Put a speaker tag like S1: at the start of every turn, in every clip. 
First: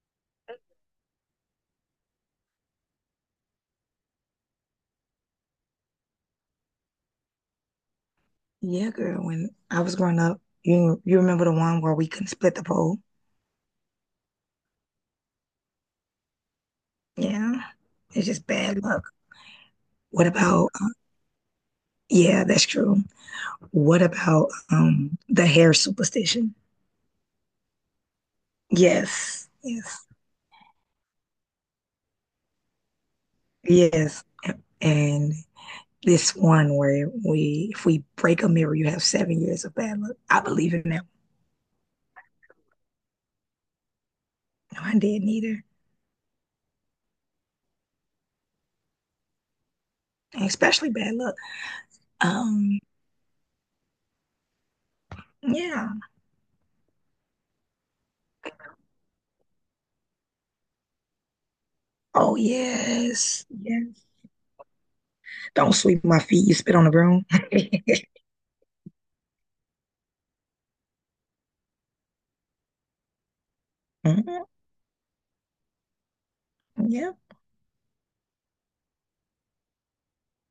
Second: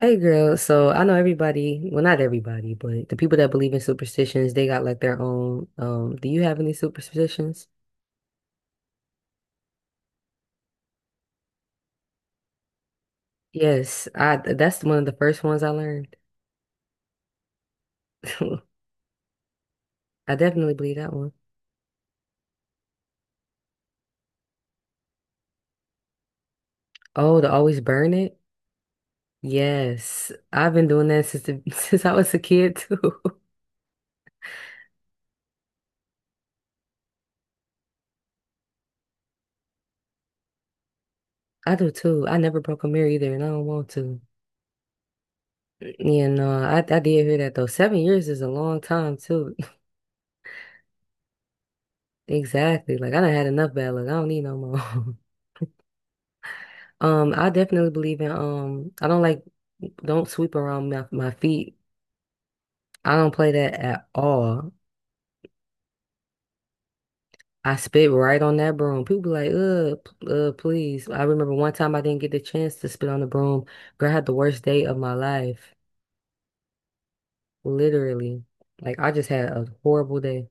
S1: Hey girl, so I know everybody, well not everybody, but the people that believe in superstitions, they got like their own. Do you have any superstitions?
S2: Yeah, girl. When I was growing up, you remember the one where we couldn't split the pole?
S1: Yes, I that's one of the first ones I learned.
S2: Yeah. It's just bad luck. What
S1: I
S2: about,
S1: definitely believe that one.
S2: yeah, that's true. What about the hair superstition?
S1: Oh, to always burn it?
S2: Yes, yes,
S1: Yes. I've been doing that since since I was a kid too.
S2: yes. And this one where we if we break a mirror, you have 7 years of bad luck. I believe in that.
S1: I do too. I never broke a mirror either and I don't want to.
S2: No, I didn't either.
S1: You know, I did hear that though. 7 years is a long time too.
S2: And especially bad luck. Um,
S1: Exactly. Like I done had enough bad luck. I don't need no more.
S2: yeah.
S1: I definitely believe in I don't like don't sweep around my feet.
S2: Oh
S1: I don't
S2: yes.
S1: play that
S2: Yeah.
S1: at all.
S2: Don't sweep my feet. You spit on the broom.
S1: I spit right on that broom. People be like, please. I remember one time I didn't get the chance to spit on the broom. Girl, I had the
S2: Mhm.
S1: worst day of my life.
S2: Yeah.
S1: Literally. Like I just had a horrible day.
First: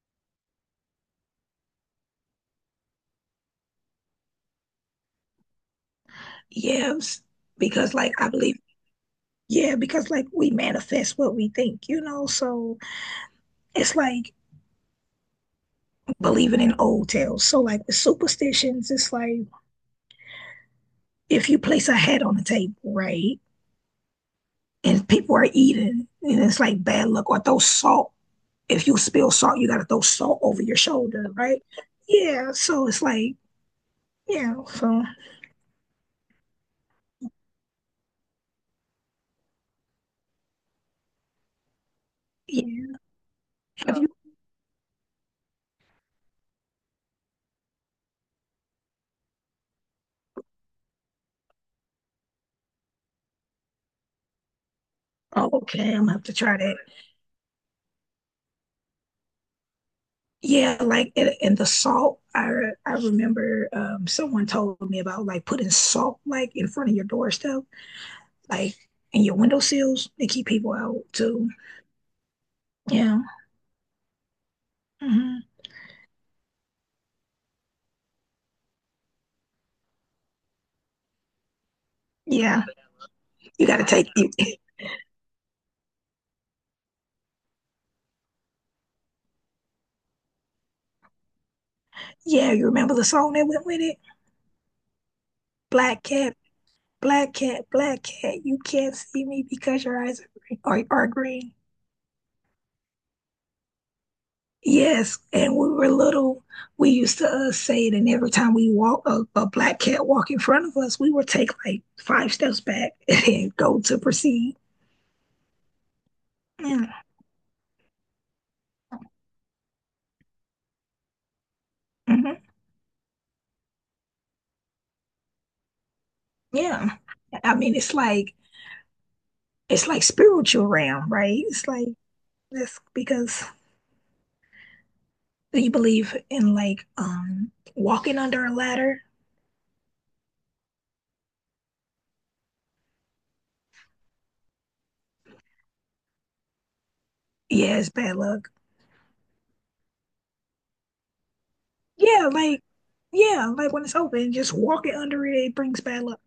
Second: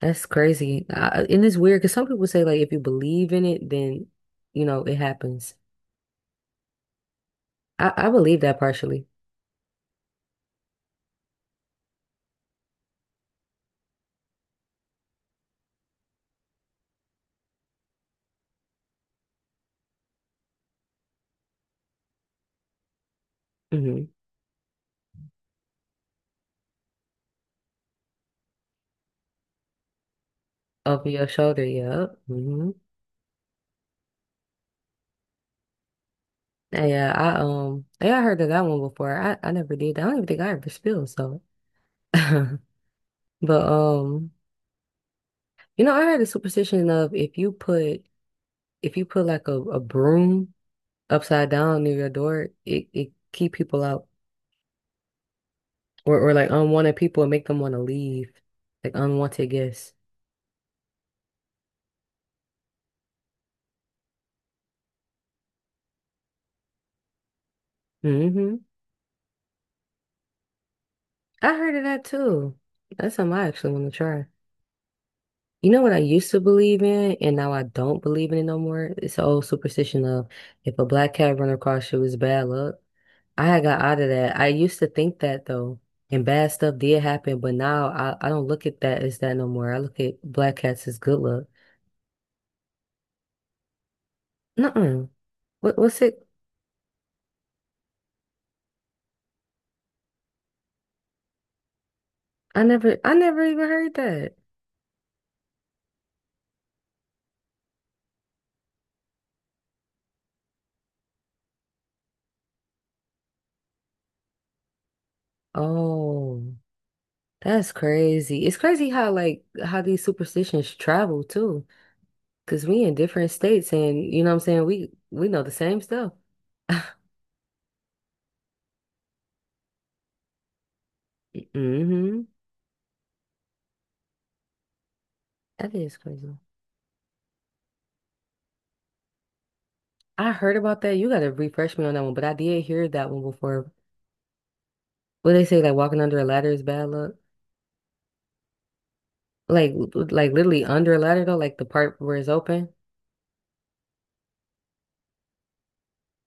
S1: That's crazy. And it's weird because some people say like if you believe in it, then you know it happens.
S2: Yes.
S1: I,
S2: Because
S1: I
S2: like I
S1: believe
S2: believe,
S1: that partially.
S2: yeah, because like we manifest what we think. So it's like believing in old tales. So like with superstitions, it's like if you place a hat on the table, right?
S1: Mm-hmm.
S2: And people are eating and it's like bad luck or throw salt. If you spill salt, you gotta throw salt over your
S1: Over your
S2: shoulder,
S1: shoulder,
S2: right?
S1: yeah.
S2: Yeah. So it's like, yeah, so
S1: Yeah, I heard of that one before. I never did that. I don't even think I ever spilled, so but
S2: yeah. Have you?
S1: um you know, I heard the superstition of if you put like a broom upside down near your door, it keep people out.
S2: Oh, okay, I'm gonna
S1: Or
S2: have to
S1: like
S2: try that.
S1: unwanted people and make them want to leave. Like unwanted guests.
S2: Yeah, like and the salt. I remember someone told me about like putting salt like in front of your doorstep,
S1: Hmm.
S2: like in your windowsills. They keep people out too.
S1: I heard of that too. That's
S2: Yeah,
S1: something I actually want to try.
S2: hmm,
S1: You know what I used to believe in, and now I don't believe in it no more? It's the old superstition of if a black cat run across you, it's bad
S2: yeah.
S1: luck. I had
S2: You got
S1: got
S2: to
S1: out
S2: take
S1: of
S2: you.
S1: that. I used to think that though, and bad stuff did happen, but now I don't look at that as that no more. I look at black cats as good luck.
S2: Yeah, you remember the song that went with it?
S1: Nuh-uh. What's
S2: Black
S1: it?
S2: cat, black cat, black cat. You can't see me because your eyes are green, are green.
S1: I never even heard that.
S2: Yes, and we were little. We used to say it, and every time we walk a black cat walk in front of us, we would take like five steps back and then go to proceed.
S1: Oh,
S2: Yeah,
S1: that's crazy. It's crazy how how these superstitions travel too,
S2: mhm,
S1: because we in different states, and you know what I'm saying? We know the same stuff.
S2: yeah. I mean it's like spiritual realm, right? It's like
S1: Mm-hmm.
S2: this because you
S1: That is
S2: believe
S1: crazy.
S2: in like walking under a ladder.
S1: I heard about that. You gotta refresh me on that one, but I did hear that one before. What they say, like walking under a ladder is bad luck.
S2: Yeah, it's bad luck.
S1: Like, like literally under a ladder though, like the part where it's
S2: Yeah, like
S1: open.
S2: yeah, like when it's open, just walking under it brings bad luck.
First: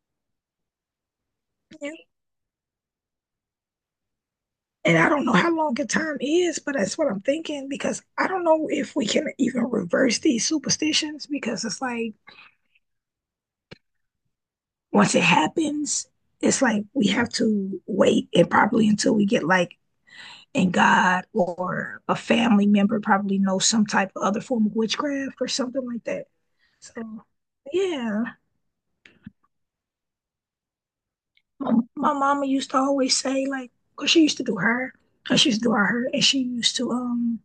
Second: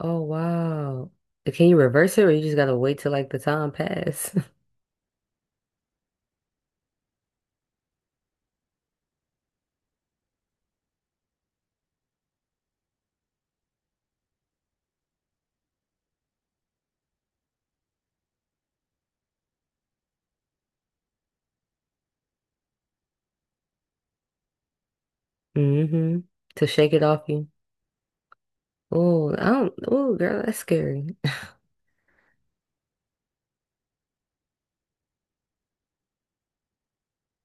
S1: Oh wow. Can you
S2: Yeah.
S1: reverse it, or you just gotta wait till like the time pass?
S2: And I don't know how long a time is, but that's what I'm thinking because I don't know if we can even reverse these superstitions because it's like once it happens, it's like we have to wait and probably until we get like in God or a family member probably knows some type of other form of witchcraft or something like
S1: Mm-hmm.
S2: that.
S1: To shake it off
S2: So
S1: you.
S2: yeah,
S1: Oh, I don't. Oh, girl, that's scary.
S2: my mama used to always say like because she used to do her, she used to do her, and she used to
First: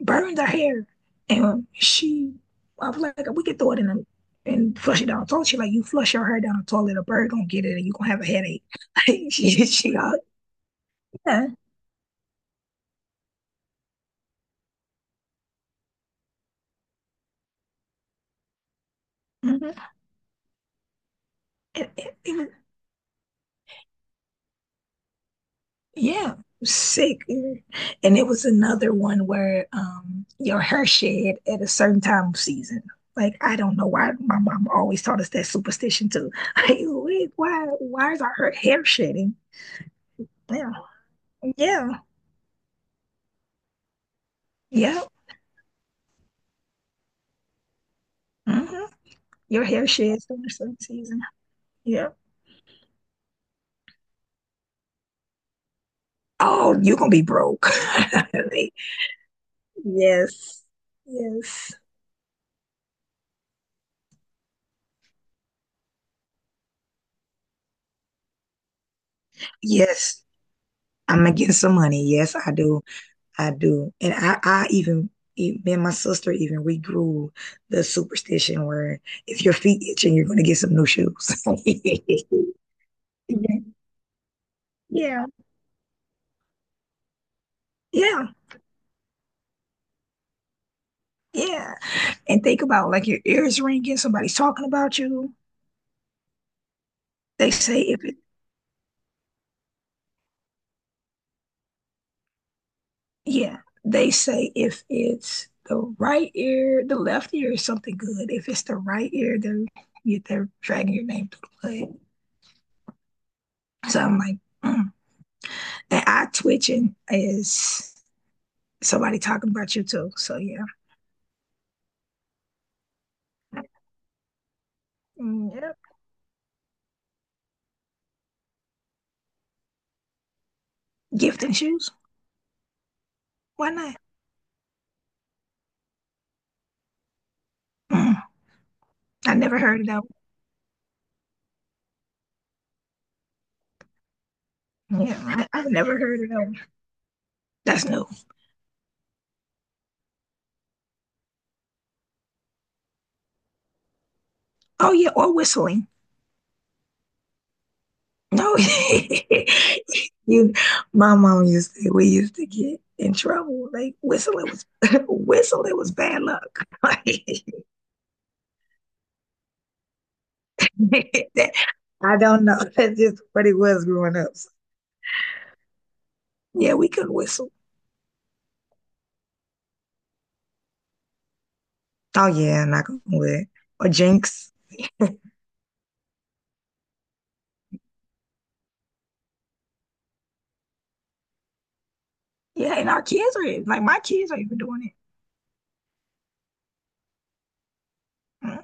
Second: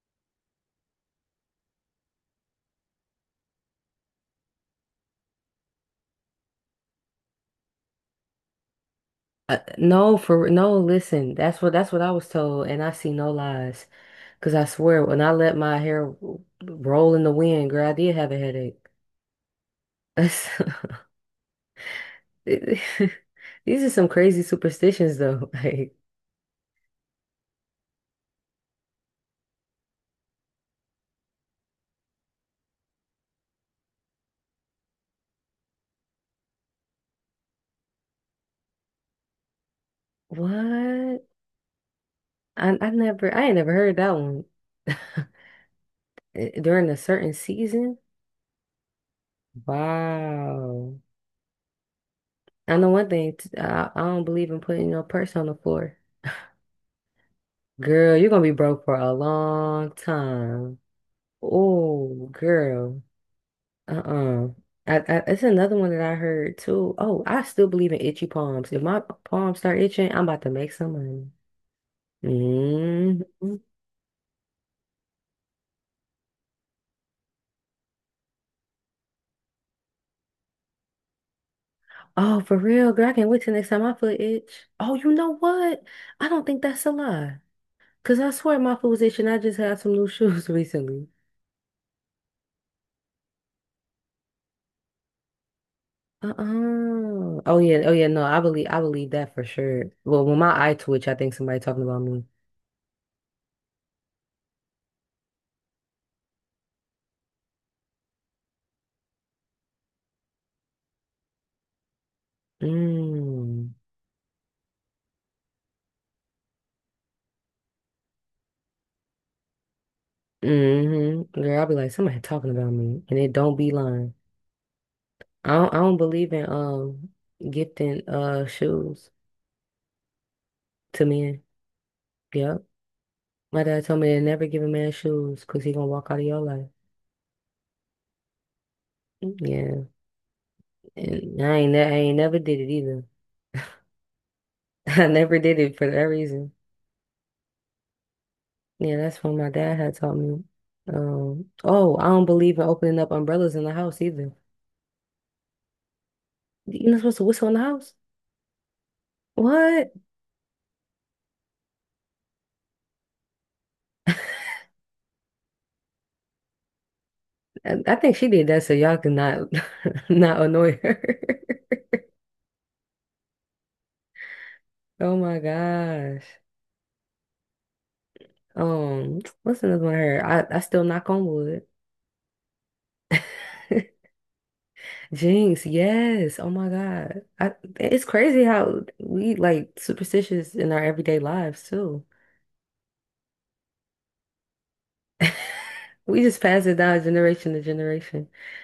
S2: burns her hair, and she, I was like, we could throw it and flush it down the toilet. She like, you flush your hair down the toilet, a bird gonna get it, and you gonna have a headache. she, all,
S1: No, for no. Listen,
S2: yeah,
S1: that's what I was told, and I see no lies. Because I swear, when I let my roll in the wind, girl, I did have a headache.
S2: mhm. It- it- it was-
S1: These are some crazy superstitions, though. Like,
S2: yeah, it was sick. And it was another one where your hair shed at a certain time of season. Like I don't know why my mom always taught us that superstition too. Like, why is our hair shedding? Yeah,
S1: what?
S2: yeah,
S1: I ain't never heard that one.
S2: yeah.
S1: Eh, during a certain season?
S2: hmm Your hair sheds during certain
S1: Wow.
S2: season. Yeah.
S1: I know one thing, I don't believe in putting your purse on the floor.
S2: Oh, you're gonna be broke.
S1: Girl, you're gonna be broke for a long
S2: Yes.
S1: time.
S2: Yes.
S1: Oh, girl. Uh-uh. It's another one that I heard too. Oh, I still believe in itchy palms. If my palms start itching,
S2: Yes.
S1: I'm about to make some
S2: I'm
S1: money.
S2: gonna get some money. Yes, I do.
S1: Hmm.
S2: I do. And I even me and my sister even we grew the superstition where if your feet itching, you're gonna get some new shoes.
S1: Oh, for real, girl. I can't wait till
S2: Yeah.
S1: next time my foot itch. Oh, you
S2: Yeah.
S1: know what? I don't think that's a lie. Cause
S2: Yeah.
S1: I swear my foot was itching. I just had some new shoes recently.
S2: Yeah. And think about like your ears ringing, somebody's talking about you.
S1: Uh-uh.
S2: They
S1: Oh
S2: say
S1: yeah. Oh
S2: if
S1: yeah.
S2: it
S1: No, I believe that for sure. Well, when my eye twitch, I think somebody talking about me.
S2: Yeah, they say if it's the right ear, the left ear is something good. If it's the right ear, they're dragging your name through the mud.
S1: Mm.
S2: So I'm like, mm. And eye twitching is somebody talking about you too. So yeah,
S1: Mm-hmm. Girl, I'll be like, somebody talking about me. And it don't be lying.
S2: mm, yep.
S1: I don't believe in gifting shoes to men.
S2: Gifting shoes,
S1: Yep. My
S2: why
S1: dad
S2: not?
S1: told me to never give a man shoes because he gonna walk out of your life.
S2: Mm.
S1: Mm.
S2: I never heard of
S1: Yeah.
S2: that.
S1: And I ain't never did it either. I
S2: One.
S1: never
S2: Yeah,
S1: did
S2: I've
S1: it for
S2: never
S1: that
S2: heard of that.
S1: reason.
S2: One. That's new.
S1: Yeah, that's what my dad had taught me. Oh, I don't believe in opening up umbrellas in the house either.
S2: Oh yeah, or whistling.
S1: You're not supposed to whistle in the house.
S2: No,
S1: What?
S2: you. My mom used to. We used to get in trouble. Like whistling was whistling was bad luck.
S1: I think she did that so y'all could not not annoy her.
S2: that- I don't know. That's just what it was growing up. So,
S1: Oh my gosh.
S2: yeah, we couldn't whistle.
S1: What's another one I heard? I still knock on wood.
S2: Oh yeah, not gonna lie. Or jinx.
S1: Jinx, yes. Oh my God. I, it's crazy how we like superstitious in our everyday lives too.
S2: Yeah, and our kids are like my kids are even doing
S1: We just pass it down generation to generation.
S2: it. Mm-mm.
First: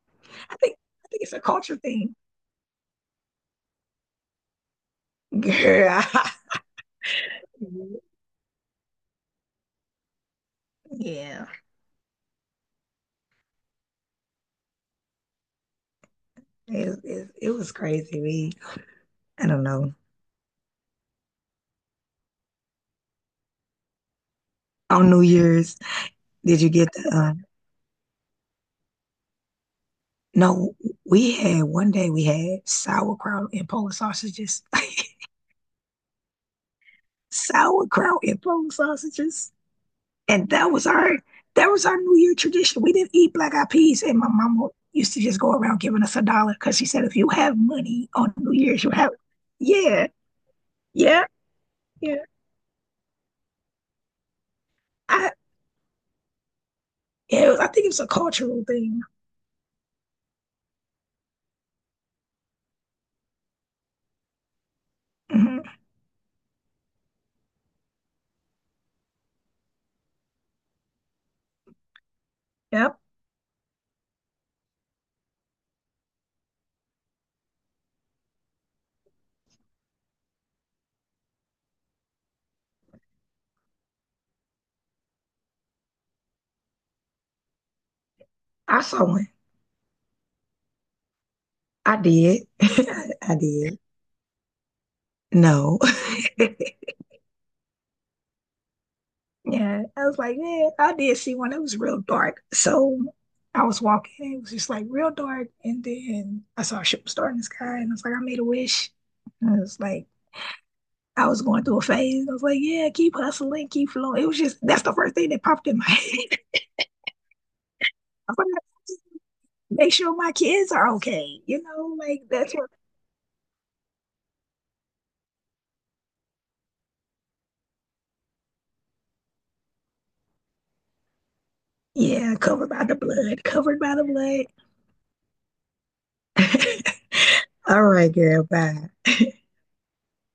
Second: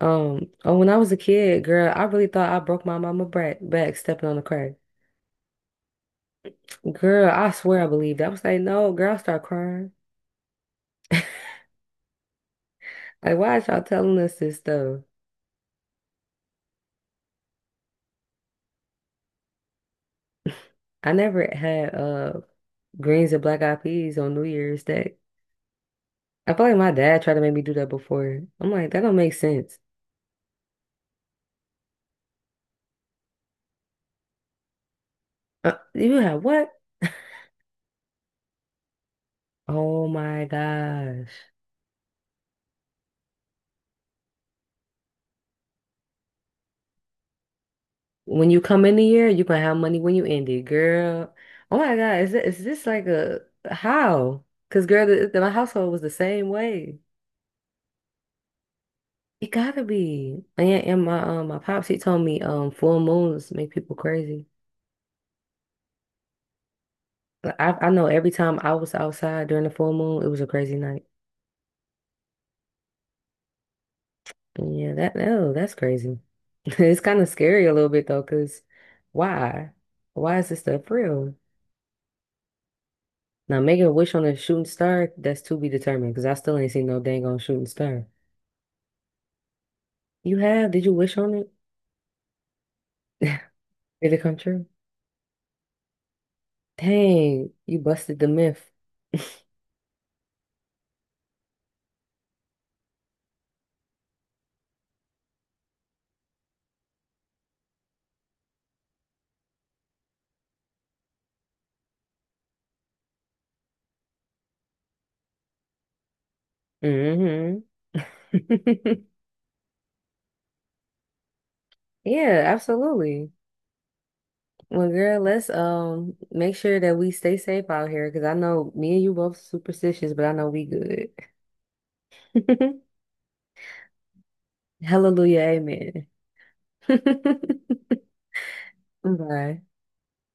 S2: I think
S1: Oh, when I
S2: I
S1: was a
S2: think it's a
S1: kid,
S2: culture
S1: girl, I
S2: thing.
S1: really thought I broke my mama back, back stepping on the crack.
S2: Girl.
S1: Girl, I swear I believed. It. I was like, no, girl, I start crying.
S2: Yeah.
S1: Like, why is y'all telling us this stuff?
S2: It was crazy. We I don't know.
S1: I never had greens and black eyed peas on New Year's
S2: On
S1: Day.
S2: New Year's,
S1: I
S2: did
S1: feel
S2: you
S1: like
S2: get
S1: my
S2: the,
S1: dad tried to make me do that before. I'm like, that don't make sense.
S2: no, we had one day we had sauerkraut and Polish sausages.
S1: You have what?
S2: Sauerkraut and Polish sausages.
S1: Oh my
S2: And that was our
S1: gosh.
S2: that was our New Year tradition. We didn't eat black eyed peas, and my mama used to just go around giving us a dollar because she said if you have money on
S1: When
S2: New
S1: you
S2: Year's,
S1: come
S2: you
S1: in the
S2: have
S1: year, you gonna have money
S2: yeah,
S1: when you end it,
S2: yeah,
S1: girl. Oh my
S2: yeah.
S1: God, is this like a how? Because girl,
S2: I
S1: my household was the same way.
S2: Yeah, I think it was a cultural thing.
S1: It gotta be. And my my pops he told me full moons make people crazy.
S2: hmm
S1: Like, I know every time I was outside during the full moon, it was a crazy night.
S2: Yep,
S1: Yeah, that no, that's crazy. It's kind of scary a little bit though, because why? Why is this stuff real? Now, making a wish on a shooting star, that's to be determined, because I still ain't seen no dang on shooting star.
S2: I saw one.
S1: You have? Did you wish on it?
S2: I did. I
S1: Did
S2: did.
S1: it come true?
S2: No.
S1: Dang, you busted the myth.
S2: Yeah, I was like, yeah, I did see one. It was real dark. So I was walking, it was just like real dark. And then I saw a shooting star in the sky, and I was like, I made a wish. And I was like, I was going through a phase. I was like, yeah, keep hustling, keep flowing. It was just, that's the first thing that popped in my head.
S1: Mm-hmm.
S2: I was like, make sure my kids are okay. You know, like
S1: Yeah,
S2: that's what,
S1: absolutely. Well, girl, let's make sure that we stay safe out here, because I know me and you both superstitious, but I know we good.
S2: yeah, covered by the blood, covered by the blood.
S1: Hallelujah. Amen.
S2: All right, girl, bye.
S1: Bye.